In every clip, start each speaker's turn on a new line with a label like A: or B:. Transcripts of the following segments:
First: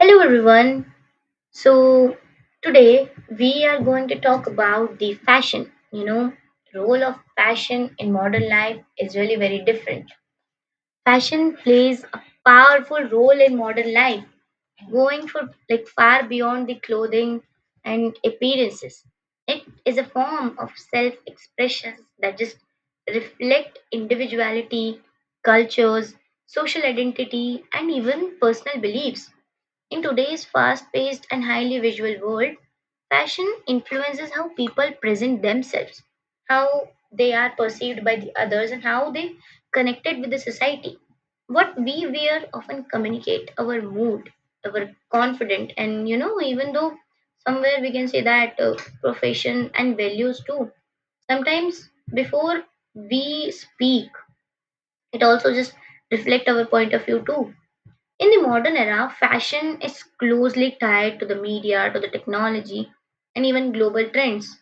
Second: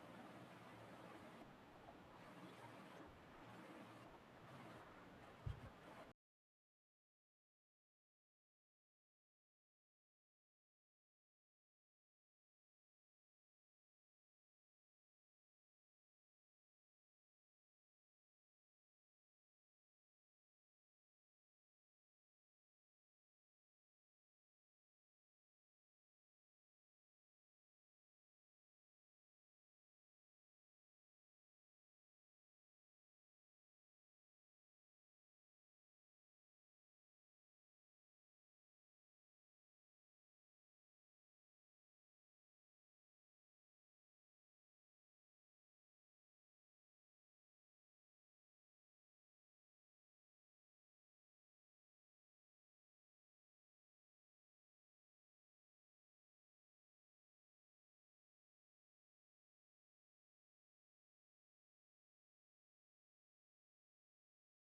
A: Hello everyone. So Today we are going to talk about the fashion. Role of fashion in modern life is really very different. Fashion plays a powerful role in modern life, going for like far beyond the clothing and appearances. It is a form of self-expression that just reflect individuality, cultures, social identity and even personal beliefs in today's fast paced and highly visual world. Fashion influences how people present themselves, how they are perceived by the others, and how they connected with the society. What we wear often communicate our mood, our confident, and even though somewhere we can say that profession and values too. Sometimes before we speak, it also just reflect our point of view too in the modern era. Fashion is closely tied to the media, to the technology, and even global trends.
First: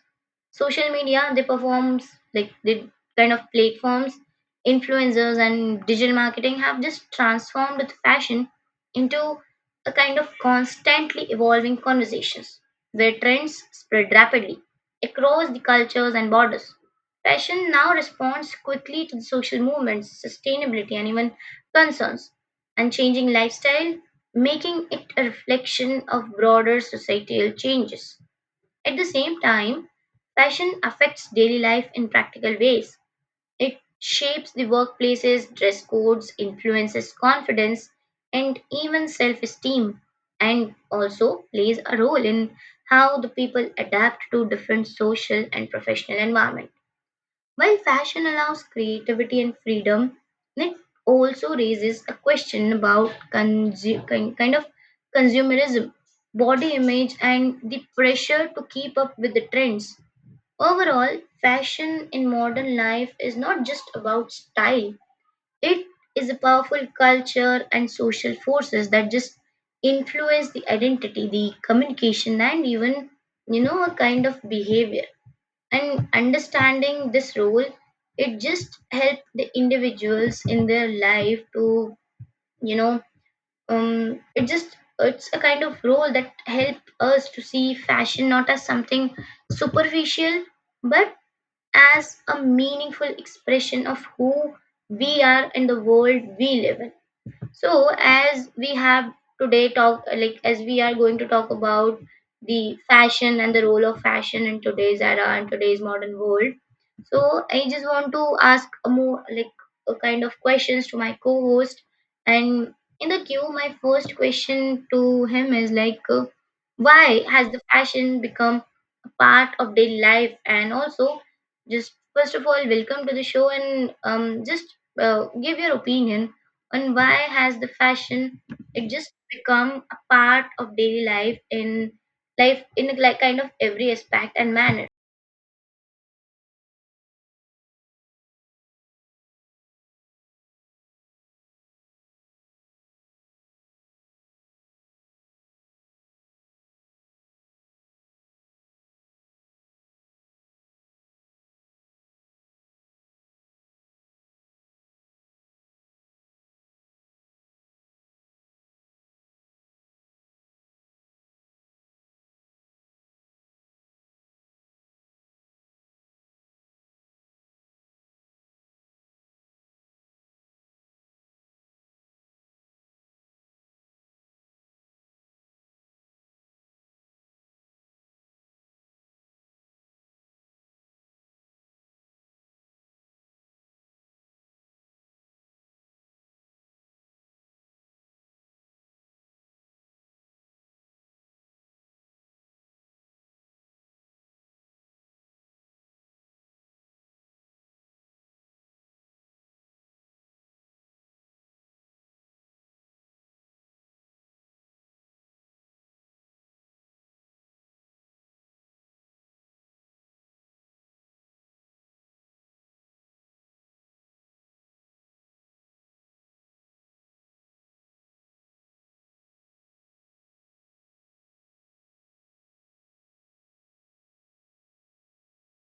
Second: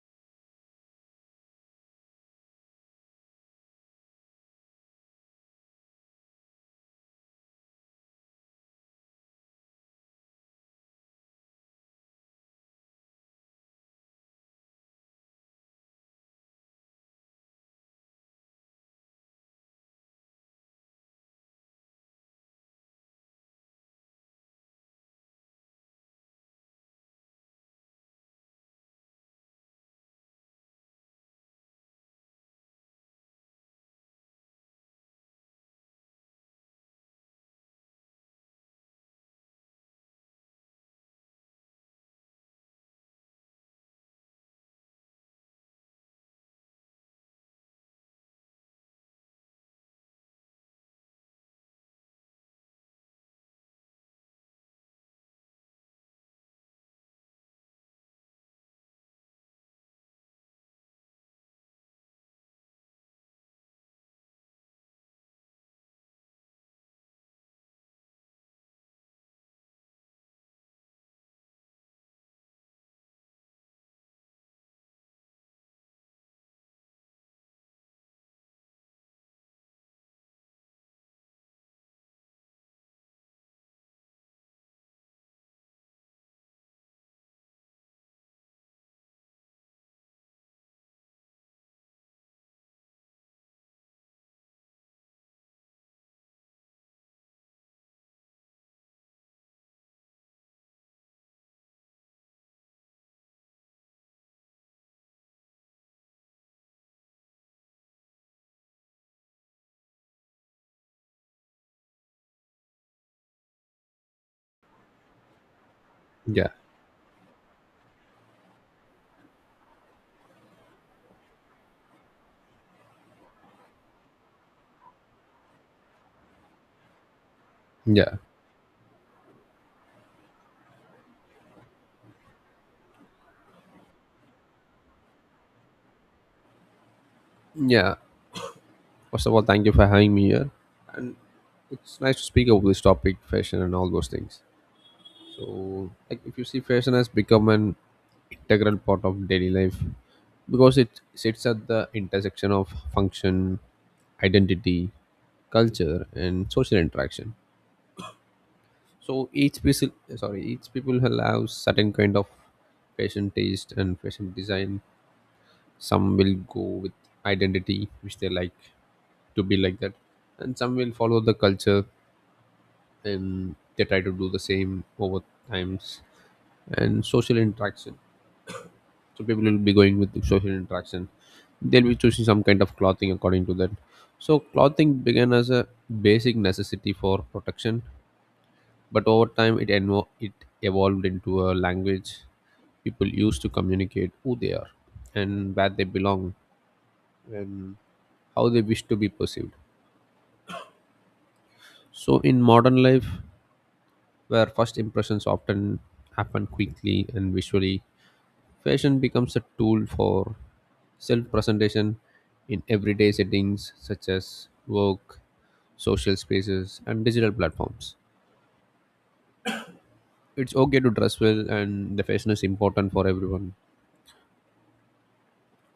A: Social media, they performs like the kind of platforms, influencers, and digital marketing have just transformed the fashion into a kind of constantly evolving conversations where trends spread rapidly across the cultures and borders. Fashion now responds quickly to the social movements, sustainability, and even concerns and changing lifestyle, making it a reflection of broader societal changes. At the same time, fashion affects daily life in practical ways. It shapes the workplaces, dress codes, influences confidence, and even self esteem, and also plays a role in how the people adapt to different social and professional environments. While fashion allows creativity and freedom, it also raises a question about kind of consumerism, body image, and the pressure to keep up with the trends. Overall, fashion in modern life is not just about style, it is a powerful culture and social forces that just influence the identity, the communication, and even, a kind of behavior and understanding this role it just helped the individuals in their life to you know it's a kind of role that help us to see fashion not as something superficial but as a meaningful expression of who we are in the world we live in. So, as we have today talk like as we are going to talk about the fashion and the role of fashion in today's era and today's modern world. So, I just want to ask a more like a kind of questions to my co-host. And in the queue, my first question to him is like,
B: Yeah,
A: why has the fashion become a part of daily life? And also, just first of all, welcome to the show and just give your opinion and why has the
B: yeah,
A: fashion it just become a part of daily life in like kind of every aspect and manner?
B: yeah. First of all, thank you for having me here, and it's nice to speak about this topic, fashion and all those things. So, like, if you see, fashion has become an integral part of daily life because it sits at the intersection of function, identity, culture, and social interaction. So each person, sorry, each people will have certain kind of fashion taste and fashion design. Some will go with identity, which they like. To be like that, and some will follow the culture and they try to do the same over times and social interaction, so people will be going with the social interaction, they'll be choosing some kind of clothing according to that. So clothing began as a basic necessity for protection, but over time it evolved into a language people use to communicate who they are and where they belong and how they wish to be perceived. So in modern life, where first impressions often happen quickly and visually. Fashion becomes a tool for self presentation in everyday settings such as work, social spaces, and digital platforms. It's okay to dress well, and the fashion is important for everyone.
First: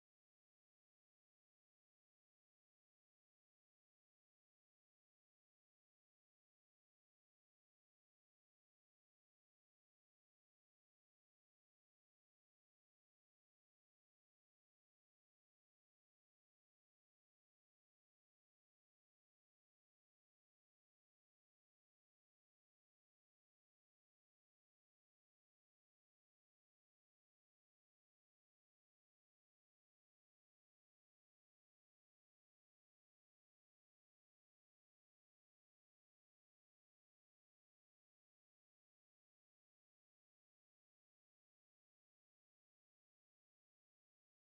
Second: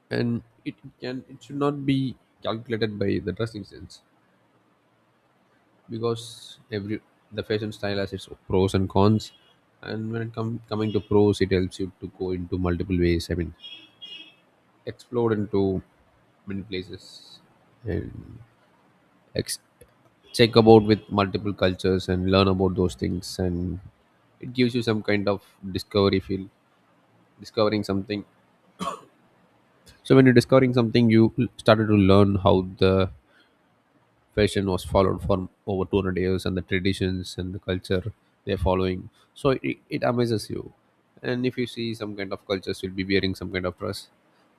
B: And it can it should not be calculated by the dressing sense because every the fashion style has its pros and cons. And when it come coming to pros, it helps you to go into multiple ways. I mean, explore into many places and ex- check about with multiple cultures and learn about those things, and it gives you some kind of discovery feel, discovering something. So when you're discovering something, you started to learn how the fashion was followed for over 200 years and the traditions and the culture they're following. So it amazes you. And if you see, some kind of cultures will be wearing some kind of dress,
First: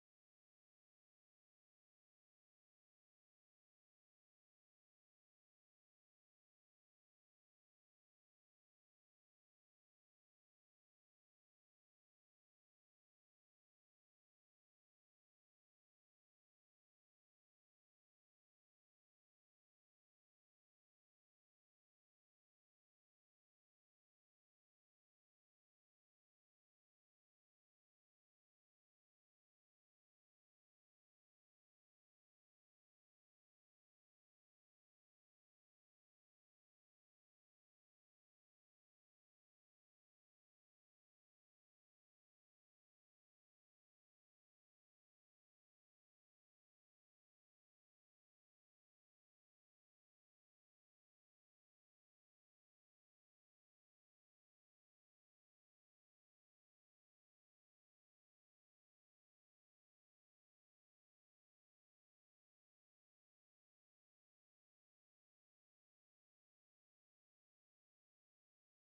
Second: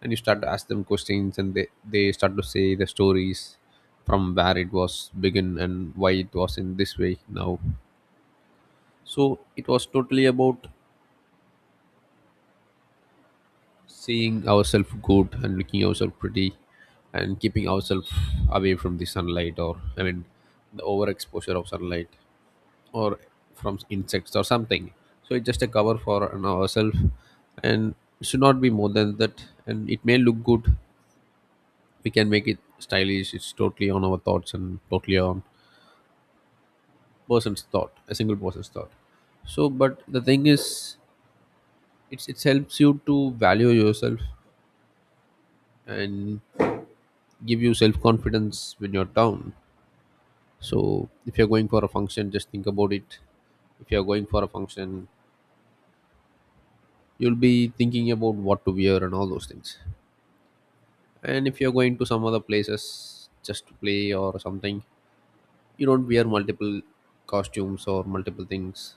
B: and you start to ask them questions and they start to say the stories from where it was begin and why it was in this way now. So it was totally about seeing ourselves good and looking ourselves pretty, and keeping ourselves away from the sunlight, or I mean the overexposure of sunlight, or from insects or something. So it's just a cover for you ourselves, and it should not be more than that. And it may look good. We can make it stylish. It's totally on our thoughts and totally on person's thought, a single person's thought. So, but the thing is, it's it helps you to value yourself and give you self confidence when you're down. So, if you're going for a function, just think about it. If you're going for a function, you'll be thinking about what to wear and all those things. And if you're going to some other places just to play or something, you don't wear multiple costumes or multiple things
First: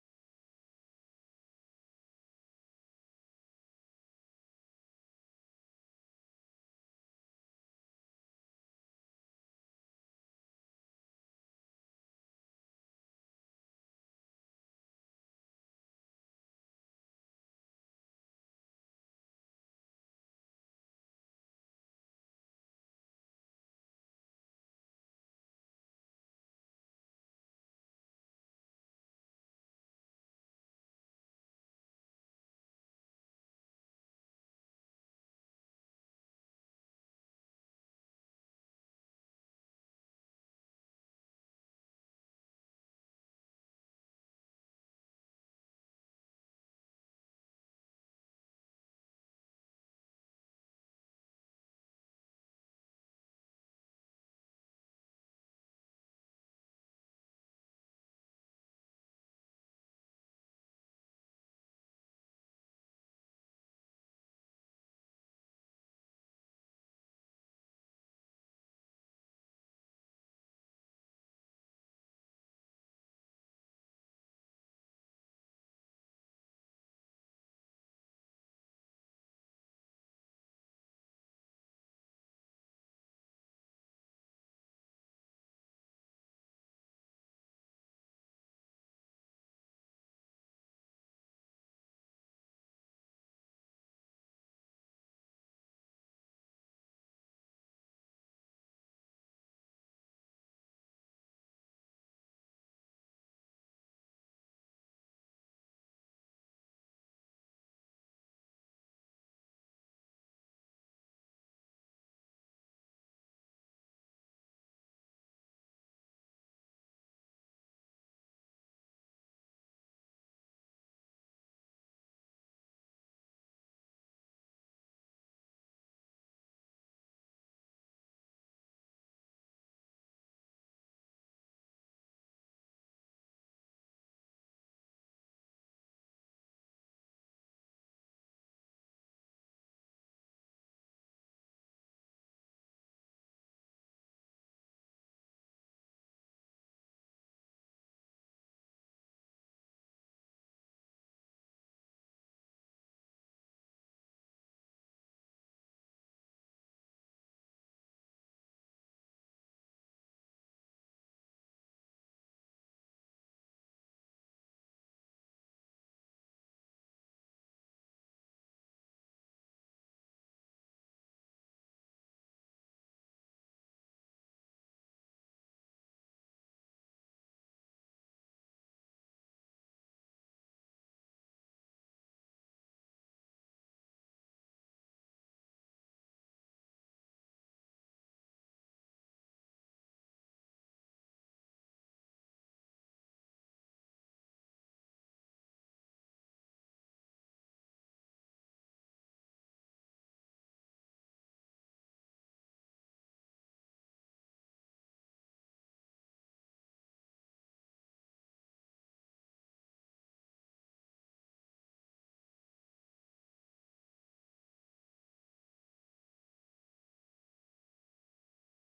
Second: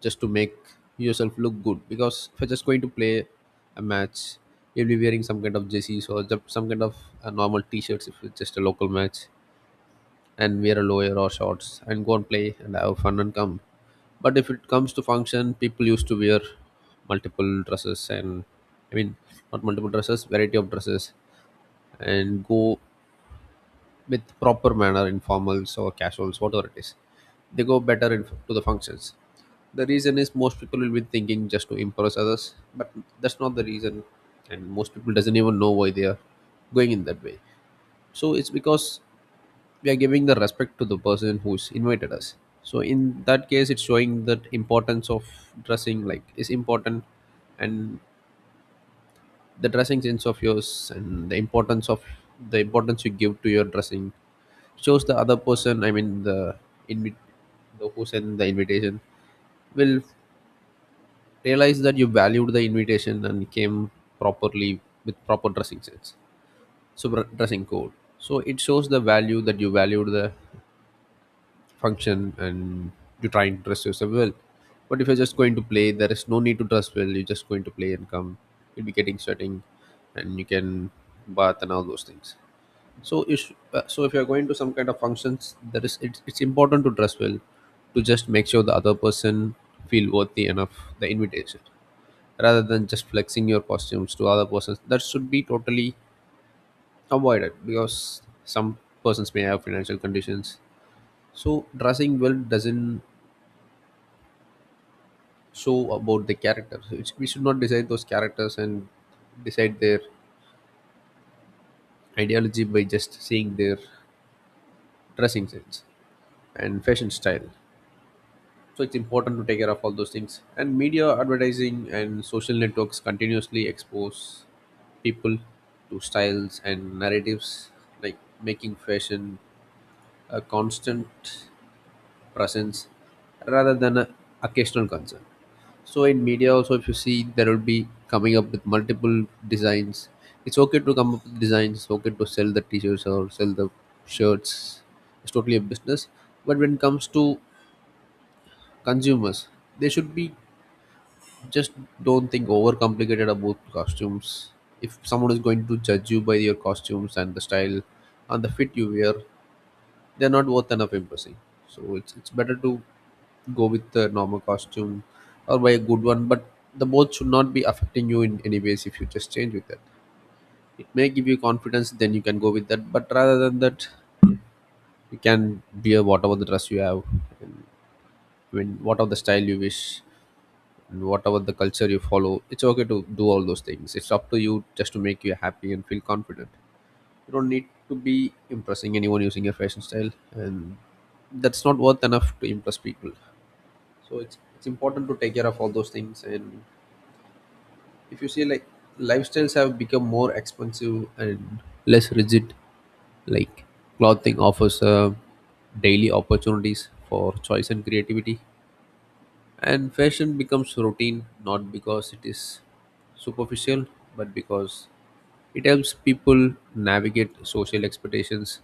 B: just to make yourself look good, because if you're just going to play a match, you'll be wearing some kind of jerseys or some kind of normal t-shirts if it's just a local match, and wear a lower or shorts and go and play and have fun and come. But if it comes to function, people used to wear multiple dresses and, I mean, not multiple dresses, variety of dresses, and go with proper manner, informals or casuals, whatever it is. They go better in, to the functions. The reason is most people will be thinking just to impress others, but that's not the reason, and most people doesn't even know why they are going in that way. So it's because we are giving the respect to the person who's invited us. So in that case, it's showing that importance of dressing like is important, and the dressing sense of yours and the importance of the importance you give to your dressing shows the other person, I mean the invi- the who sent the invitation will realize that you valued the invitation and came properly with proper dressing sense, so dressing code. So it shows the value that you valued the function, and you try and dress yourself well. But if you're just going to play, there is no need to dress well, you're just going to play and come, you'll be getting sweating and you can bath and all those things. So if so if you're going to some kind of functions, there is it's important to dress well to just make sure the other person feel worthy enough the invitation, rather than just flexing your costumes to other persons, that should be totally avoided because some persons may have financial conditions. So dressing well doesn't show about the characters. It's- we should not decide those characters and decide their ideology by just seeing their dressing sense and fashion style. So it's important to take care of all those things. And media advertising and social networks continuously expose people to styles and narratives, like making fashion a constant presence rather than an occasional concern. So in media also, if you see, there will be coming up with multiple designs. It's okay to come up with designs, it's okay to sell the t-shirts or sell the shirts, it's totally a business. But when it comes to consumers, they should be just don't think overcomplicated about costumes. If someone is going to judge you by your costumes and the style and the fit you wear, they're not worth enough impressing. So it's better to go with the normal costume or buy a good one, but the both should not be affecting you in any ways if you just change with that. It may give you confidence, then you can go with that. But rather than that, you can wear whatever the dress you have, and when whatever the style you wish, and whatever the culture you follow, it's okay to do all those things, it's up to you just to make you happy and feel confident. You don't need to be impressing anyone using your fashion style, and that's not worth enough to impress people. So it's important to take care of all those things. And if you see, like, lifestyles have become more expensive and less rigid, like clothing offers daily opportunities for choice and creativity. And fashion becomes routine not because it is superficial, but because it helps people navigate social expectations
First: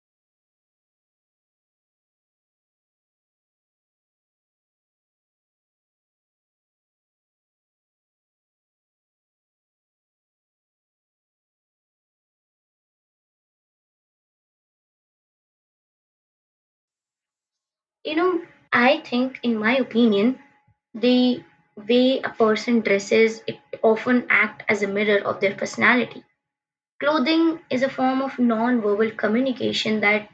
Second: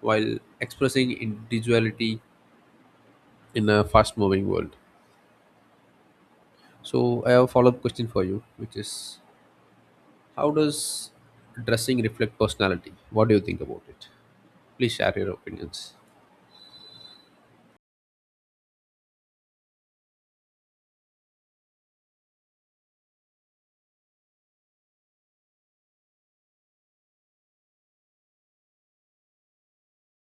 B: while expressing individuality in a fast moving world. So, I have a follow up question for you, which is, how does dressing reflect personality? What do you think about it? Please share your opinions.
A: You know, I think in my opinion, the way a person dresses it often act as a mirror of their personality. Clothing is a form of non-verbal communication that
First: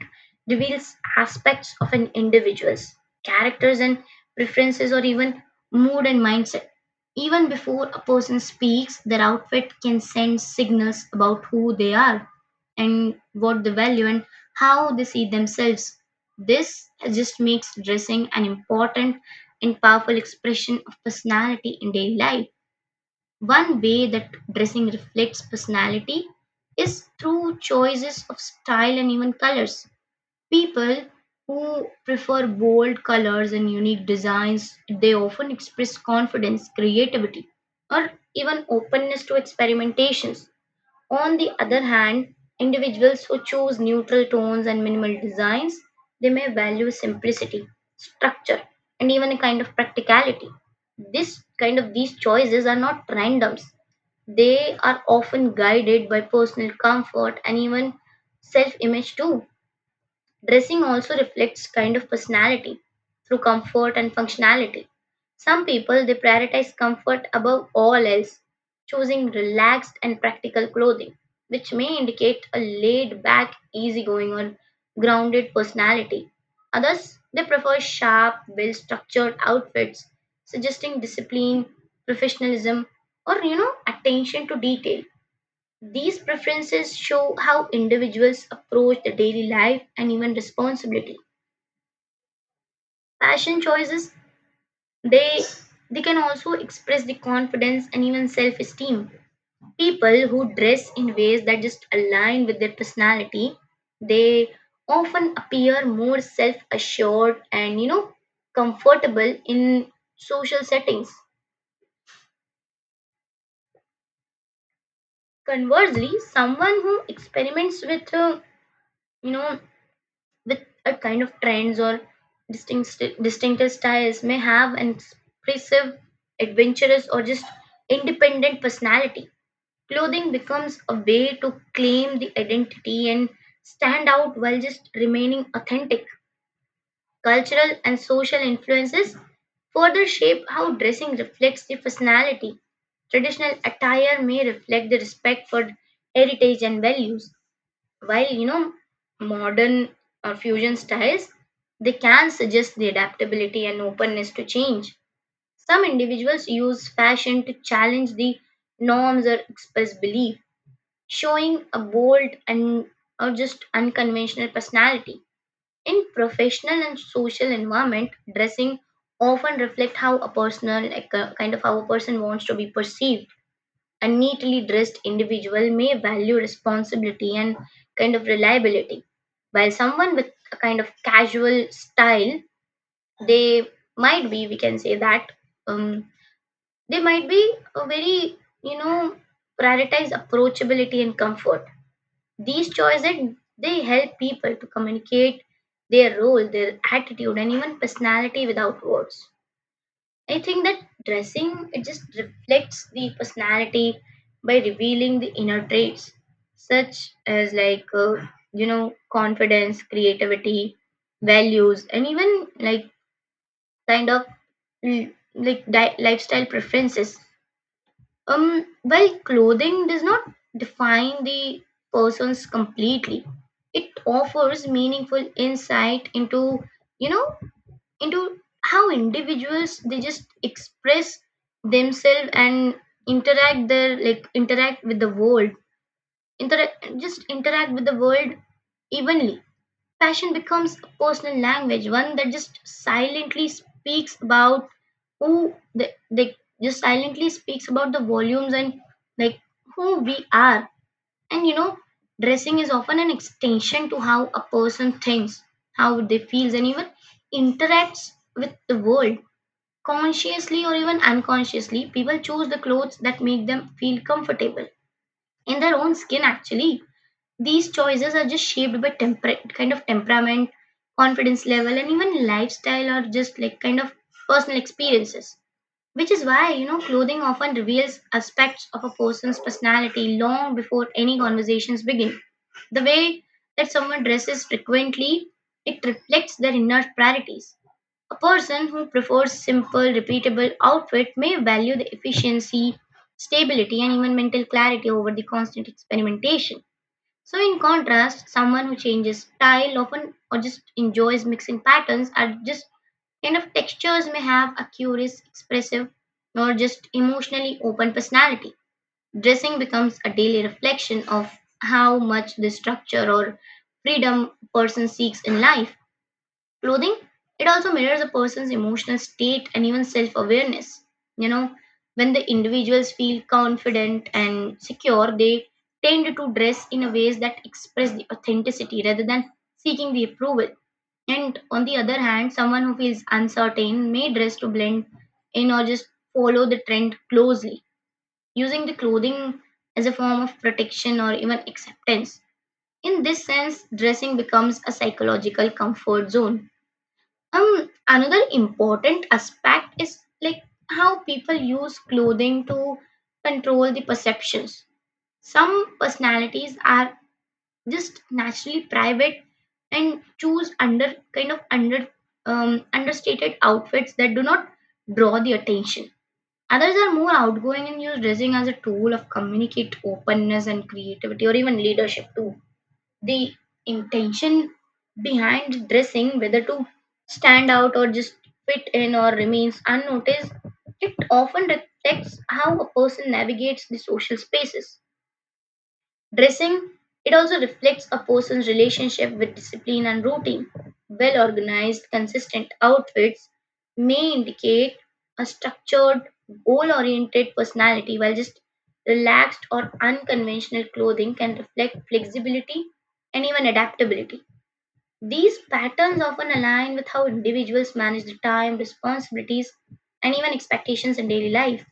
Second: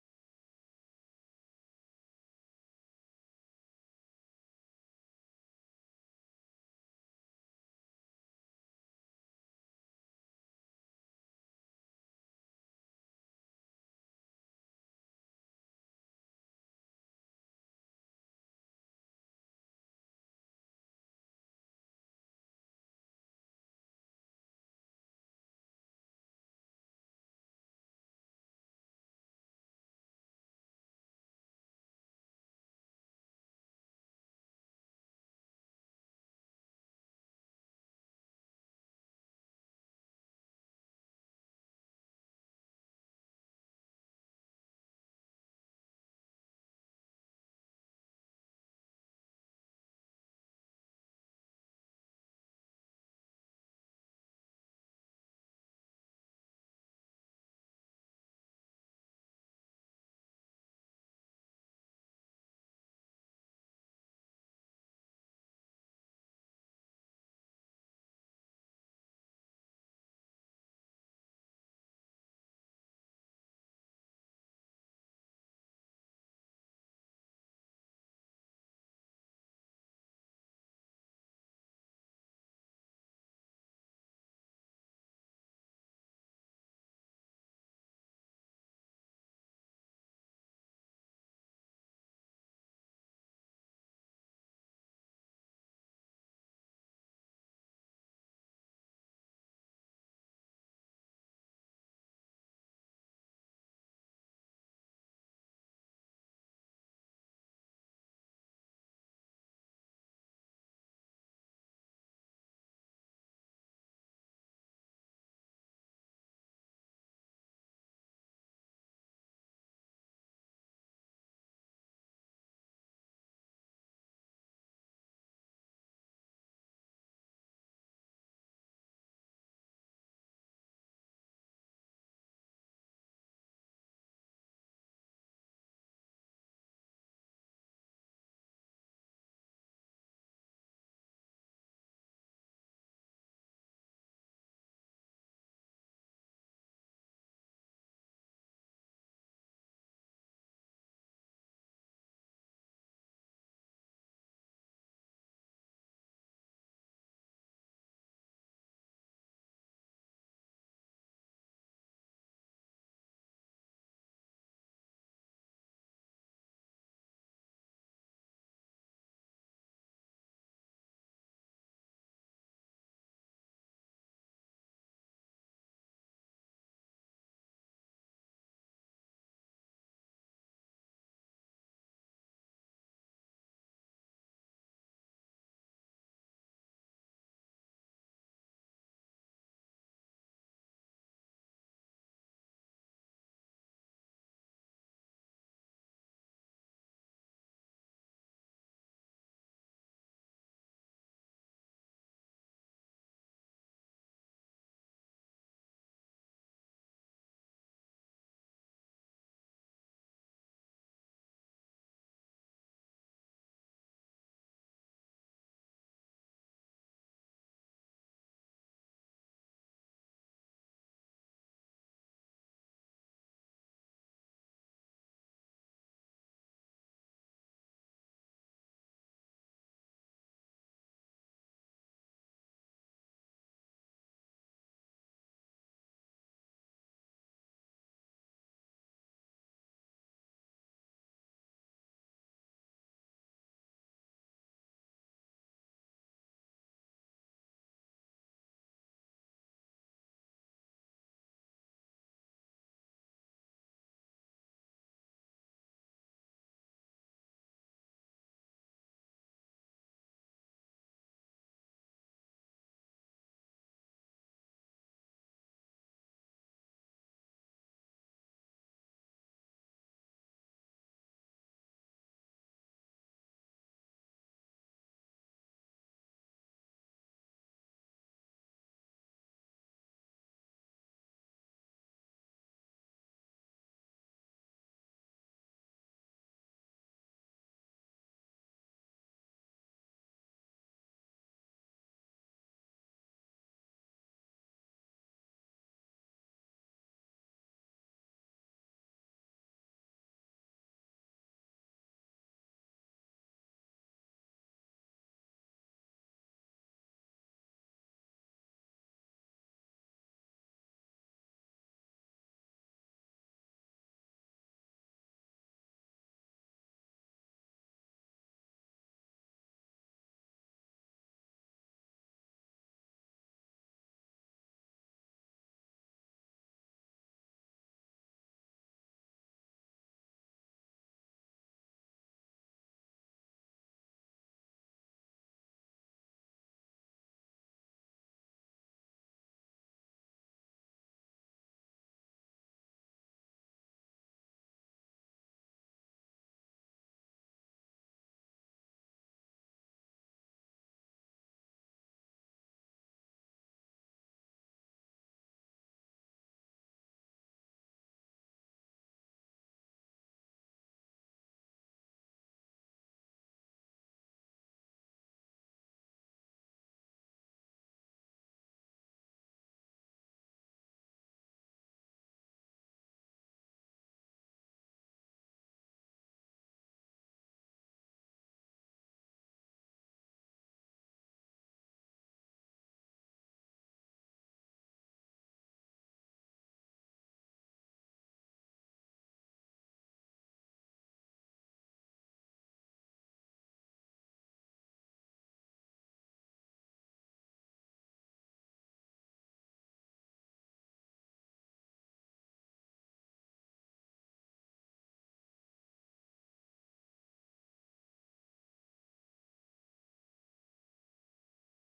A: reveals aspects of an individual's characters and preferences, or even mood and mindset. Even before a person speaks, their outfit can send signals about who they are and what they value and how they see themselves. This just makes dressing an important and powerful expression of personality in daily life. One way that dressing reflects personality is through choices of style and even colors. People who prefer bold colors and unique designs, they often express confidence, creativity, or even openness to experimentations. On the other hand, individuals who choose neutral tones and minimal designs, they may value simplicity, structure, and even a kind of practicality. This kind of these choices are not randoms. They are often guided by personal comfort and even self-image too. Dressing also reflects kind of personality through comfort and functionality. Some people they prioritize comfort above all else, choosing relaxed and practical clothing, which may indicate a laid back, easygoing, or grounded personality. Others they prefer sharp, well structured outfits, suggesting discipline, professionalism, or you know, attention to detail. These preferences show how individuals approach their daily life and even responsibility. Fashion choices they they can also express the confidence and even self-esteem. People who dress in ways that just align with their personality, they often appear more self-assured and you know comfortable in social settings. Conversely, someone who experiments with you know with a kind of trends or distinctive styles may have an expressive, adventurous, or just independent personality. Clothing becomes a way to claim the identity and stand out while just remaining authentic. Cultural and social influences further shape how dressing reflects the personality. Traditional attire may reflect the respect for heritage and values, while you know modern or fusion styles they can suggest the adaptability and openness to change. Some individuals use fashion to challenge the norms or express belief, showing a bold and or just unconventional personality in professional and social environment. Dressing often reflect how a personal like a, kind of how a person wants to be perceived. A neatly dressed individual may value responsibility and kind of reliability, while someone with a kind of casual style they might be we can say that um, they might be a very you know prioritize approachability and comfort. These choices they help people to communicate their role, their attitude and even personality without words. I think that dressing it just reflects the personality by revealing the inner traits such as like you know confidence, creativity, values, and even like kind of lifestyle preferences. While clothing does not define the persons completely, it offers meaningful insight into you know into how individuals they just express themselves and interact with the world, interact with the world evenly. Passion becomes a personal language, one that who they, they just silently speaks about the volumes and like who we are. And you know dressing is often an extension to how a person thinks, how they feels and even interacts with the world. Consciously or even unconsciously, people choose the clothes that make them feel comfortable in their own skin, actually. These choices are just shaped by kind of temperament, confidence level, and even lifestyle or just like kind of personal experiences. Which is why, you know, clothing often reveals aspects of a person's personality long before any conversations begin. The way that someone dresses frequently, it reflects their inner priorities. A person who prefers simple, repeatable outfit may value the efficiency, stability, and even mental clarity over the constant experimentation. So, in contrast, someone who changes style often or just enjoys mixing patterns are just kind of textures may have a curious, expressive, or just emotionally open personality. Dressing becomes a daily reflection of how much this structure or freedom a person seeks in life. Clothing, it also mirrors a person's emotional state and even self awareness. You know, when the individuals feel confident and secure, they tend to dress in a ways that express the authenticity rather than seeking the approval. And on the other hand, someone who feels uncertain may dress to blend in or just follow the trend closely, using the clothing as a form of protection or even acceptance. In this sense, dressing becomes a psychological comfort zone. Another important aspect is like how people use clothing to control the perceptions. Some personalities are just naturally private and choose understated outfits that do not draw the attention. Others are more outgoing and use dressing as a tool of communicate openness and creativity or even leadership too. The intention behind dressing, whether to stand out or just fit in or remains unnoticed, it often reflects how a person navigates the social spaces. Dressing, it also reflects a person's relationship with discipline and routine. Well organized, consistent outfits may indicate a structured, goal oriented personality, while just relaxed or unconventional clothing can reflect flexibility and even adaptability. These patterns often align with how individuals manage the time, responsibilities, and even expectations in daily life.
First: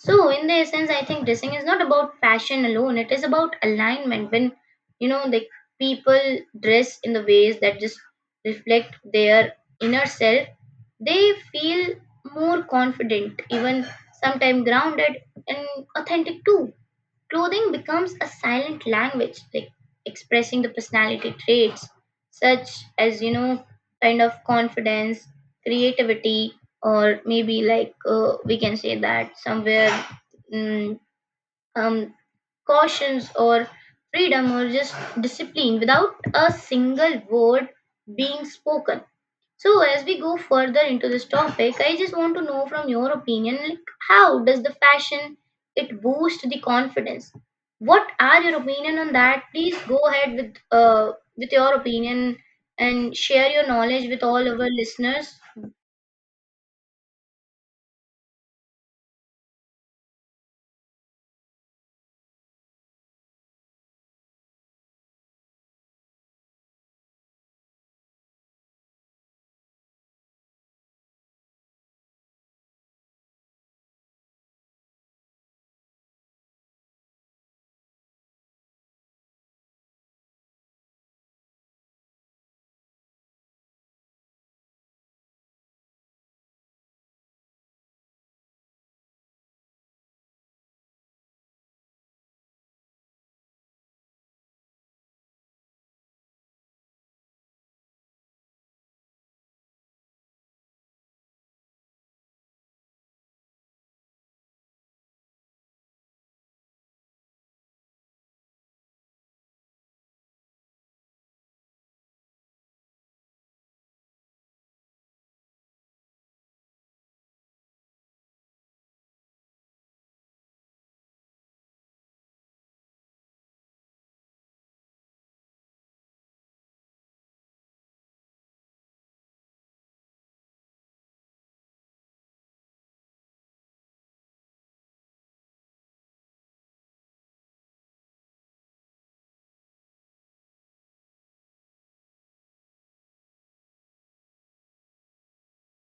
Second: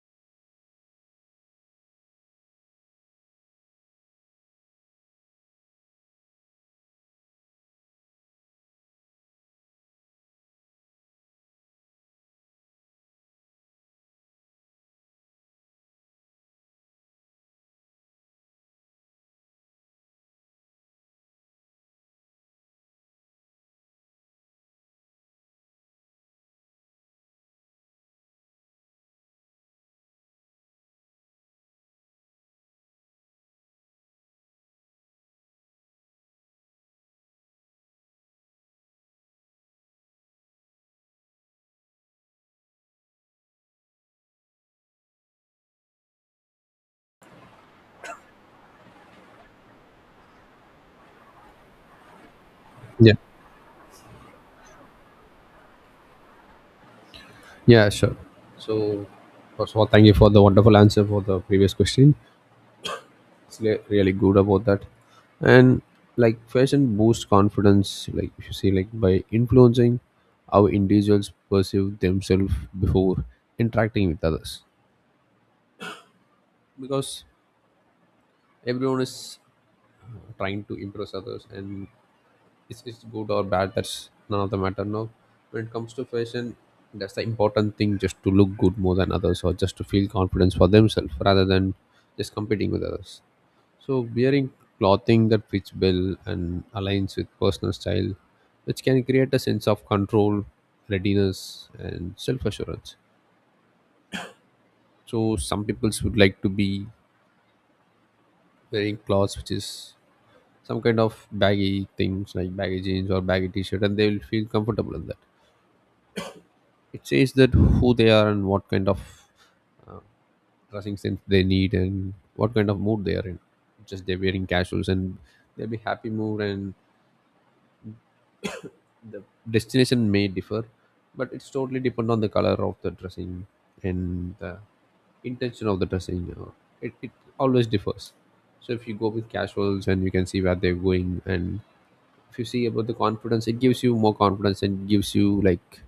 A: So, in the essence, I think dressing is not about fashion alone. It is about alignment. When you know the people dress in the ways that just reflect their inner self, they feel more confident, even sometimes grounded and authentic too. Clothing becomes a silent language, like expressing the personality traits, such as, you know, kind of confidence, creativity, or maybe like we can say that somewhere mm, um, cautions or freedom or just discipline without a single word being spoken. So as we go further into this topic, I just want to know from your opinion, like how does the fashion it boost the confidence? What are your opinion on that? Please go ahead with your opinion
B: Yeah,
A: and share your knowledge with all our listeners.
B: yeah, sure. So, first of all, thank you for the wonderful answer for the previous question. It's really good about that. And like fashion boosts confidence, like if you see, like by influencing how individuals perceive themselves before interacting with others, because everyone is trying to impress others, and it's good or bad, that's none of the matter now. When it comes to fashion, that's the important thing, just to look good more than others or just to feel confidence for themselves rather than just competing with others. So wearing clothing that fits well and aligns with personal style, which can create a sense of control, readiness, and self-assurance. So some people would like to be wearing clothes which is some kind of baggy things like baggy jeans or baggy t-shirt, and they will feel comfortable in that. It says that who they are and what kind of uh, dressing sense they need and what kind of mood they are in. Just they're wearing casuals and they'll be happy mood, and the destination may differ, but it's totally depend on the color of the dressing and the intention of the dressing you know. It always differs. So if you go with casuals, and you can see where they're going, and if you see about the confidence, it gives you more confidence and gives you like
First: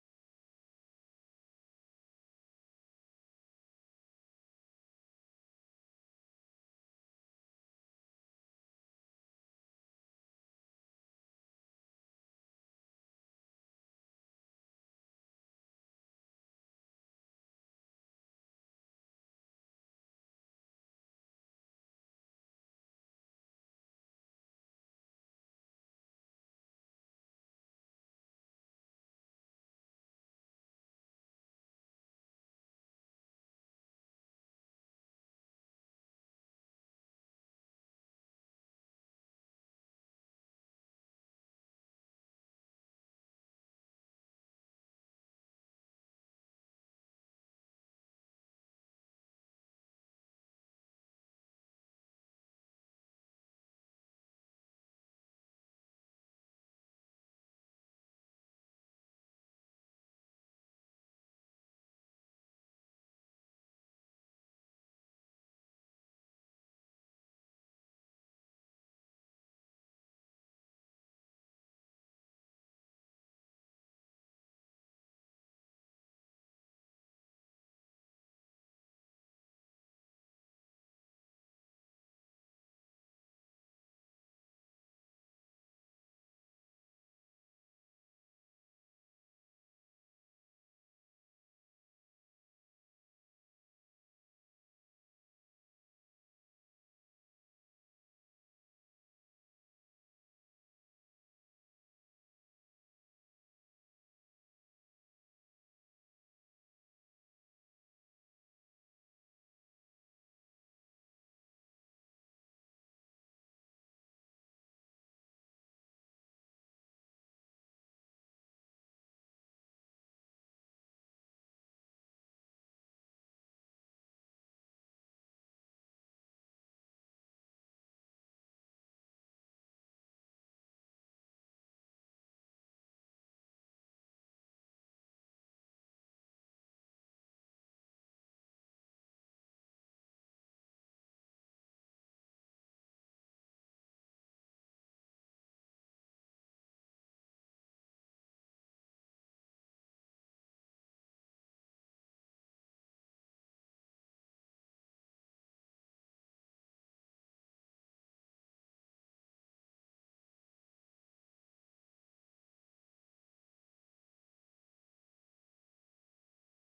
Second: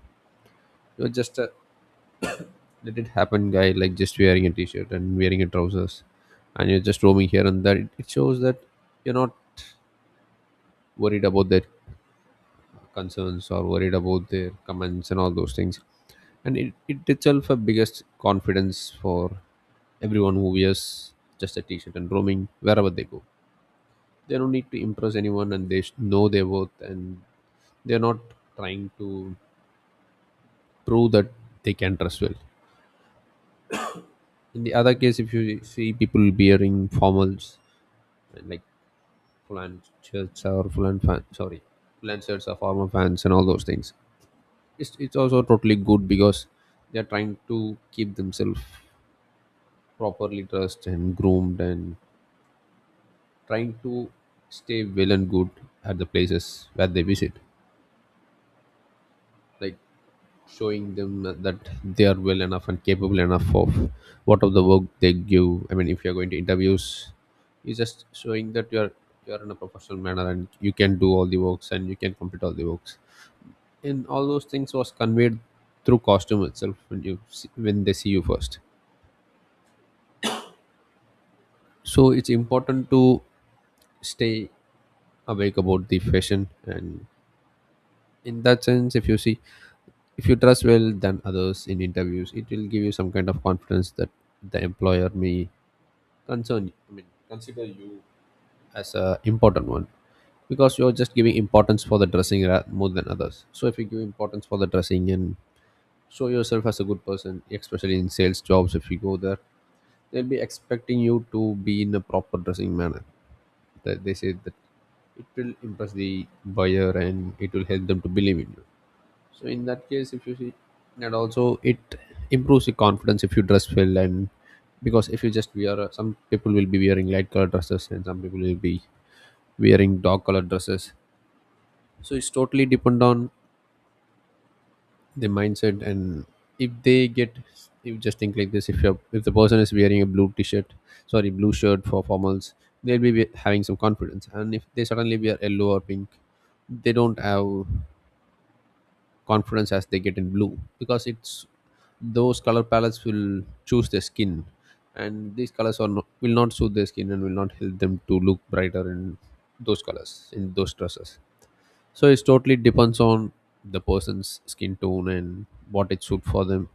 B: you're just a let it happen guy, like just wearing a t-shirt and wearing a trousers and you're just roaming here and there, it shows that you're not worried about that concerns or worried about their comments and all those things. And it itself a biggest confidence for everyone who wears just a t-shirt and roaming wherever they go. They don't need to impress anyone and they know their worth, and they're not trying to prove that they can dress well. In the other case, if you see people wearing formals, like full-on shirts or full-on fan sorry full-on shirts or formal pants and all those things, it's also totally good because they're trying to keep themselves properly dressed and groomed and trying to stay well and good at the places where they visit, like showing them that they are well enough and capable enough of what of the work they give. I mean, if you're going to interviews, it's just showing that you're in a professional manner and you can do all the works and you can complete all the works, and all those things was conveyed through costume itself when you see, when they see you first. So it's important to stay awake about the fashion. And in that sense, if you see, if you dress well than others in interviews, it will give you some kind of confidence that the employer may concern I mean consider you as a important one, because you're just giving importance for the dressing more than others. So if you give importance for the dressing and show yourself as a good person, especially in sales jobs, if you go there, they'll be expecting you to be in a proper dressing manner, that they say that it will impress the buyer and it will help them to believe in you. So in that case, if you see, and also it improves the confidence if you dress well. And because if you just wear some people will be wearing light color dresses and some people will be wearing dark color dresses, so it's totally depend on the mindset. And if they get, if just think like this, if you, if the person is wearing a blue t-shirt sorry blue shirt for formals, they'll be having some confidence, and if they suddenly wear yellow or pink, they don't have confidence as they get in blue, because it's those color palettes will choose their skin, and these colors are not, will not suit their skin and will not help them to look brighter in those colors, in those dresses. So it's totally depends on the person's skin tone and what it suit for them.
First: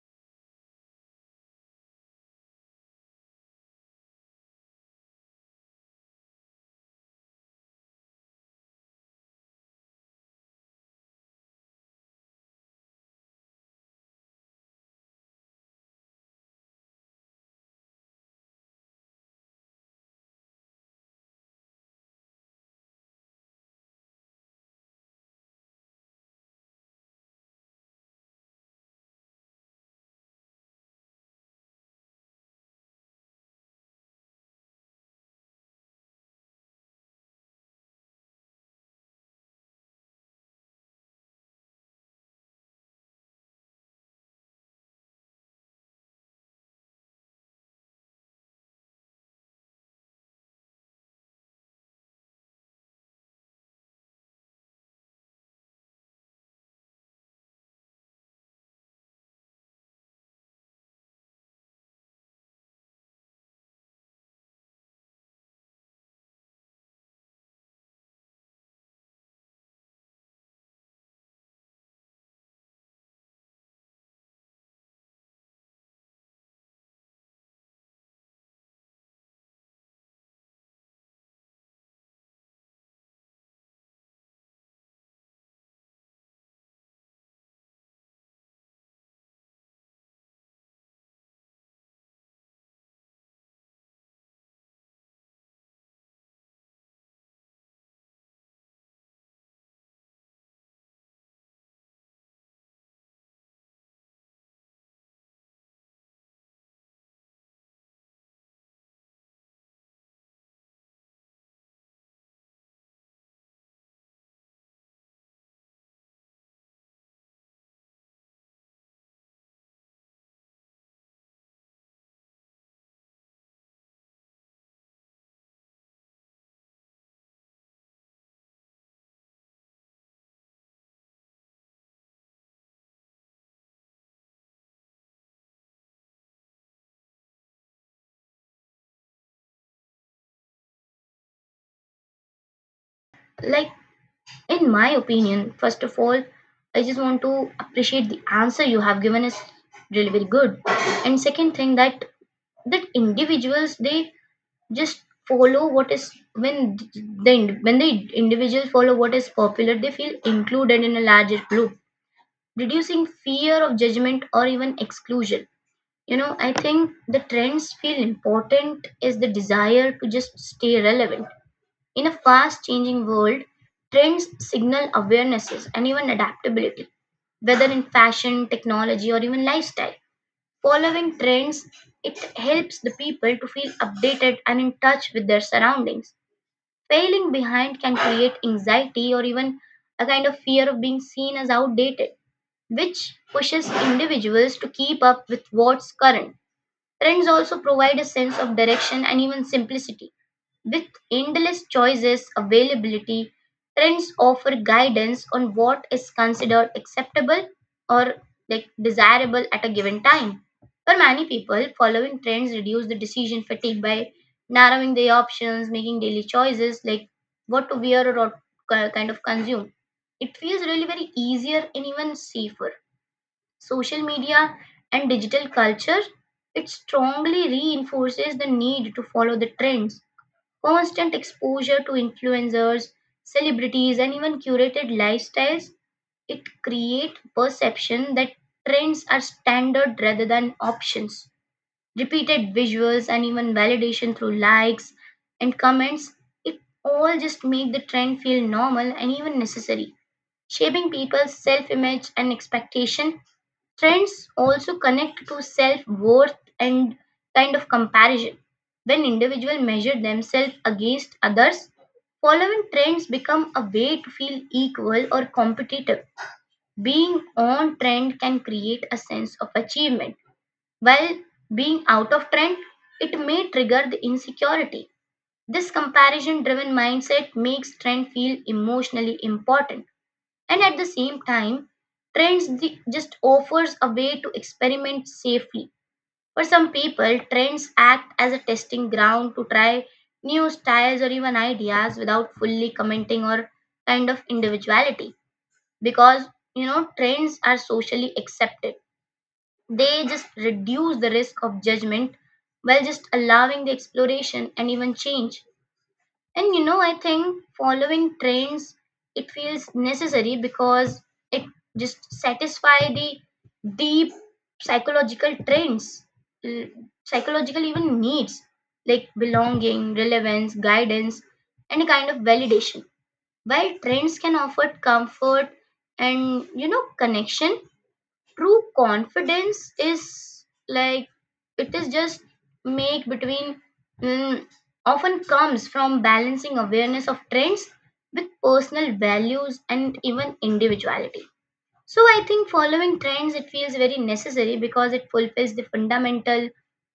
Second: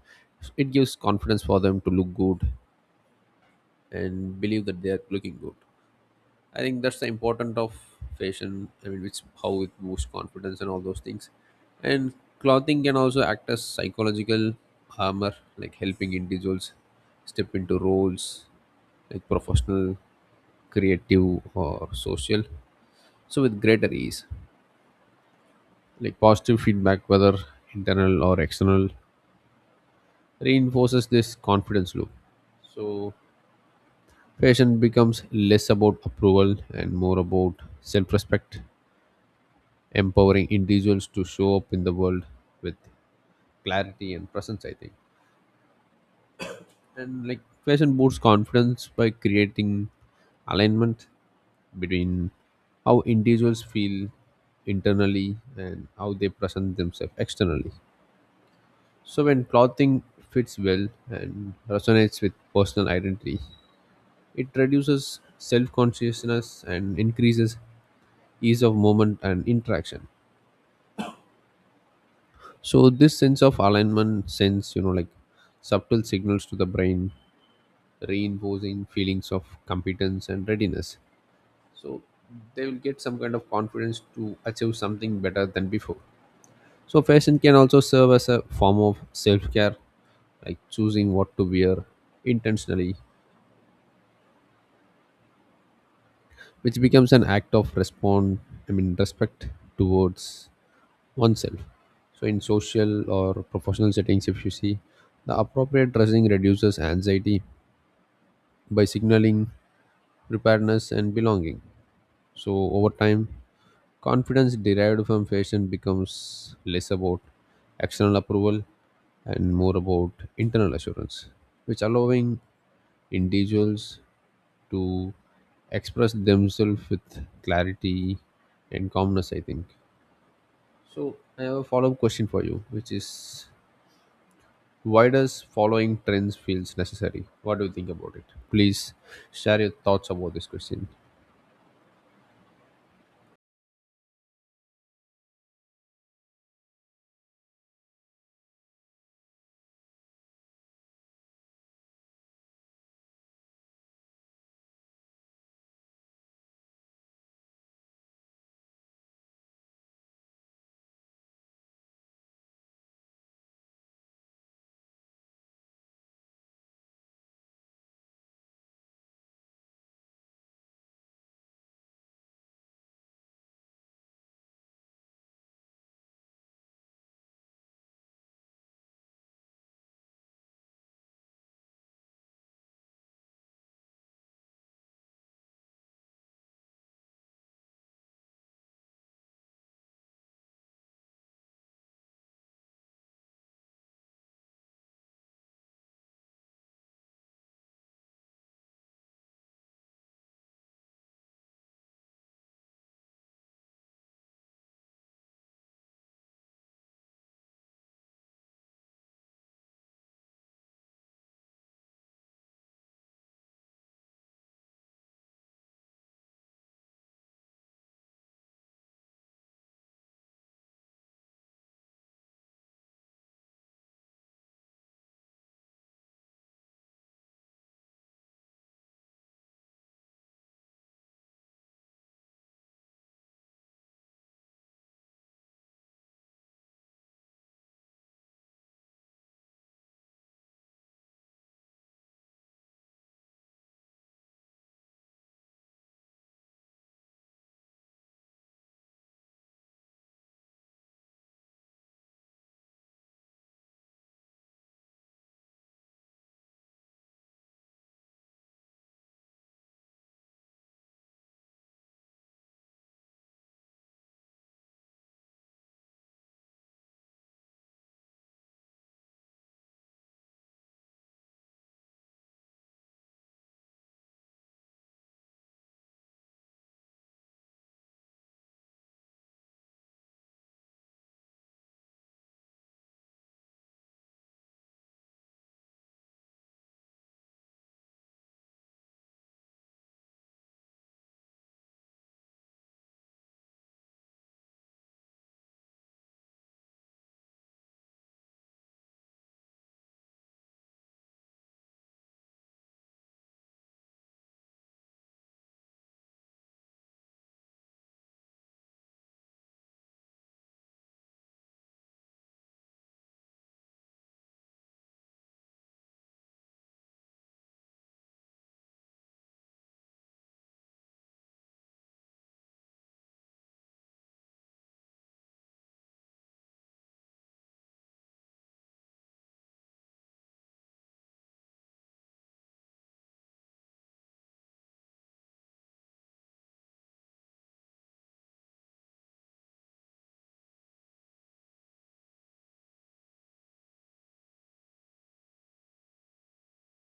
B: It gives confidence for them to look good and believe that they are looking good. I think that's the important of fashion. I mean, which how it boosts confidence and all those things. And clothing can also act as psychological armor, like helping individuals step into roles like professional, creative, or social. So with greater ease, like positive feedback, whether internal or external, reinforces this confidence loop. So fashion becomes less about approval and more about self-respect, empowering individuals to show up in the world with clarity and presence, I think. And like fashion boosts confidence by creating alignment between how individuals feel internally and how they present themselves externally. So when clothing fits well and resonates with personal identity, it reduces self-consciousness and increases ease of movement and interaction. So this sense of alignment sends, you know, like subtle signals to the brain, reinforcing feelings of competence and readiness. So they will get some kind of confidence to achieve something better than before. So fashion can also serve as a form of self-care, like choosing what to wear intentionally, which becomes an act of respond, I mean respect towards oneself. So in social or professional settings, if you see, the appropriate dressing reduces anxiety by signaling preparedness and belonging. So, over time, confidence derived from fashion becomes less about external approval and more about internal assurance, which allowing individuals to express themselves with clarity and calmness, I think. So, I have a follow up question for you, which is why does following trends feels necessary? What do you think about it? Please share your thoughts about this question.
A: Like in my opinion, first of all, I just want to appreciate the answer you have given is really very good. And second thing, that individuals, they just follow what is when when the individuals follow what is popular, they feel included in a larger group, reducing fear of judgment or even exclusion. I think the trends feel important is the desire to just stay relevant in a fast changing world. Trends signal awarenesses and even adaptability, whether in fashion, technology or even lifestyle. Following trends, it helps the people to feel updated and in touch with their surroundings. Failing behind can create anxiety or even a kind of fear of being seen as outdated, which pushes individuals to keep up with what's current. Trends also provide a sense of direction and even simplicity. With endless choices availability, trends offer guidance on what is considered acceptable or like desirable at a given time. For many people, following trends reduce the decision fatigue by narrowing the options, making daily choices like what to wear or what kind of consume. It feels really very easier and even safer. Social media and digital culture, it strongly reinforces the need to follow the trends. Constant exposure to influencers, celebrities, and even curated lifestyles, it creates perception that trends are standard rather than options. Repeated visuals and even validation through likes and comments, it all just make the trend feel normal and even necessary, shaping people's self-image and expectation. Trends also connect to self worth and kind of comparison. When individuals measure themselves against others, following trends become a way to feel equal or competitive. Being on trend can create a sense of achievement, while being out of trend, it may trigger the insecurity. This comparison driven mindset makes trend feel emotionally important, and at the same time just offers a way to experiment safely. For some people, trends act as a testing ground to try new styles or even ideas without fully commenting or kind of individuality, because trends are socially accepted, they just reduce the risk of judgment, while just allowing the exploration and even change. And I think following trends, it feels necessary because it just satisfy the deep psychological trends, l- psychological even needs like belonging, relevance, guidance, and a kind of validation. While trends can offer comfort and connection, true confidence is like it is just make between mm, often comes from balancing awareness of trends with personal values and even individuality. So I think following trends, it feels very necessary because it fulfills the fundamental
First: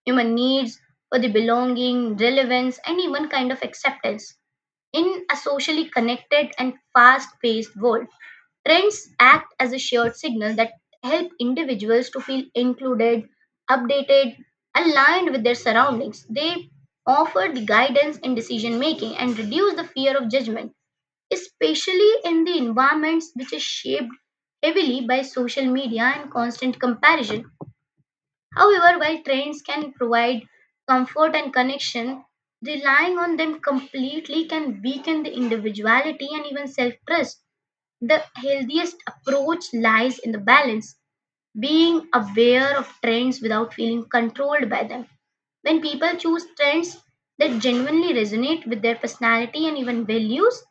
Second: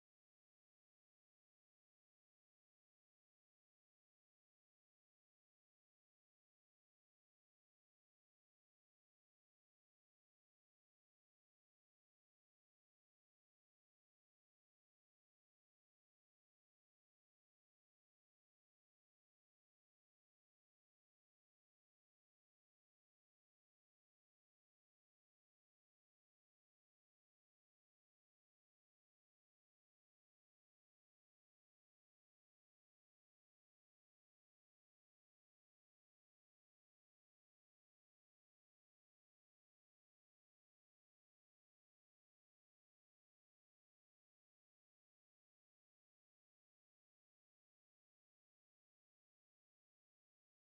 A: human needs for the belonging, relevance, and even kind of acceptance. In a socially connected and fast paced world, trends act as a shared signal that help individuals to feel included, updated, aligned with their surroundings. They offer the guidance in decision making and reduce the fear of judgment, especially in the environments which is shaped heavily by social media and constant comparison. However, while trains can provide comfort and connection, relying on them completely can weaken the individuality and even self trust. The healthiest approach lies in the balance, being aware of trends without feeling controlled by them. When people choose trends that genuinely resonate with their personality and even values,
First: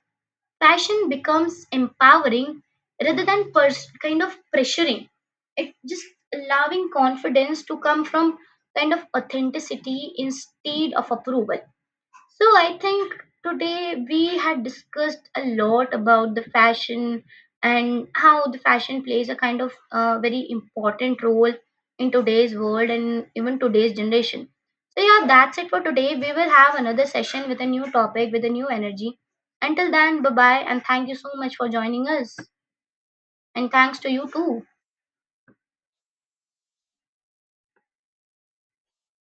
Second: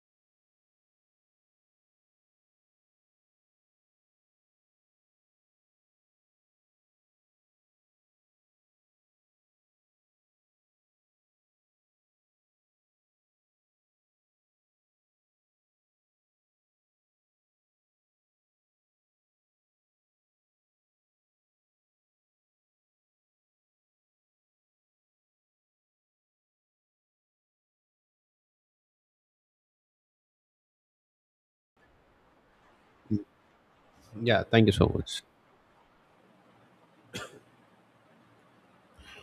A: passion becomes empowering rather than kind of pressuring, it just allowing confidence to come from kind of authenticity instead of approval. So I think today we had discussed a lot about the fashion, and how the fashion plays a kind of very important role in today's world and even today's generation. So yeah, that's it for today. We will have another session with a new topic with a new energy. Until then, bye bye, and thank you so much for joining us, and thanks to you
B: Yeah,
A: too.
B: thank you so much.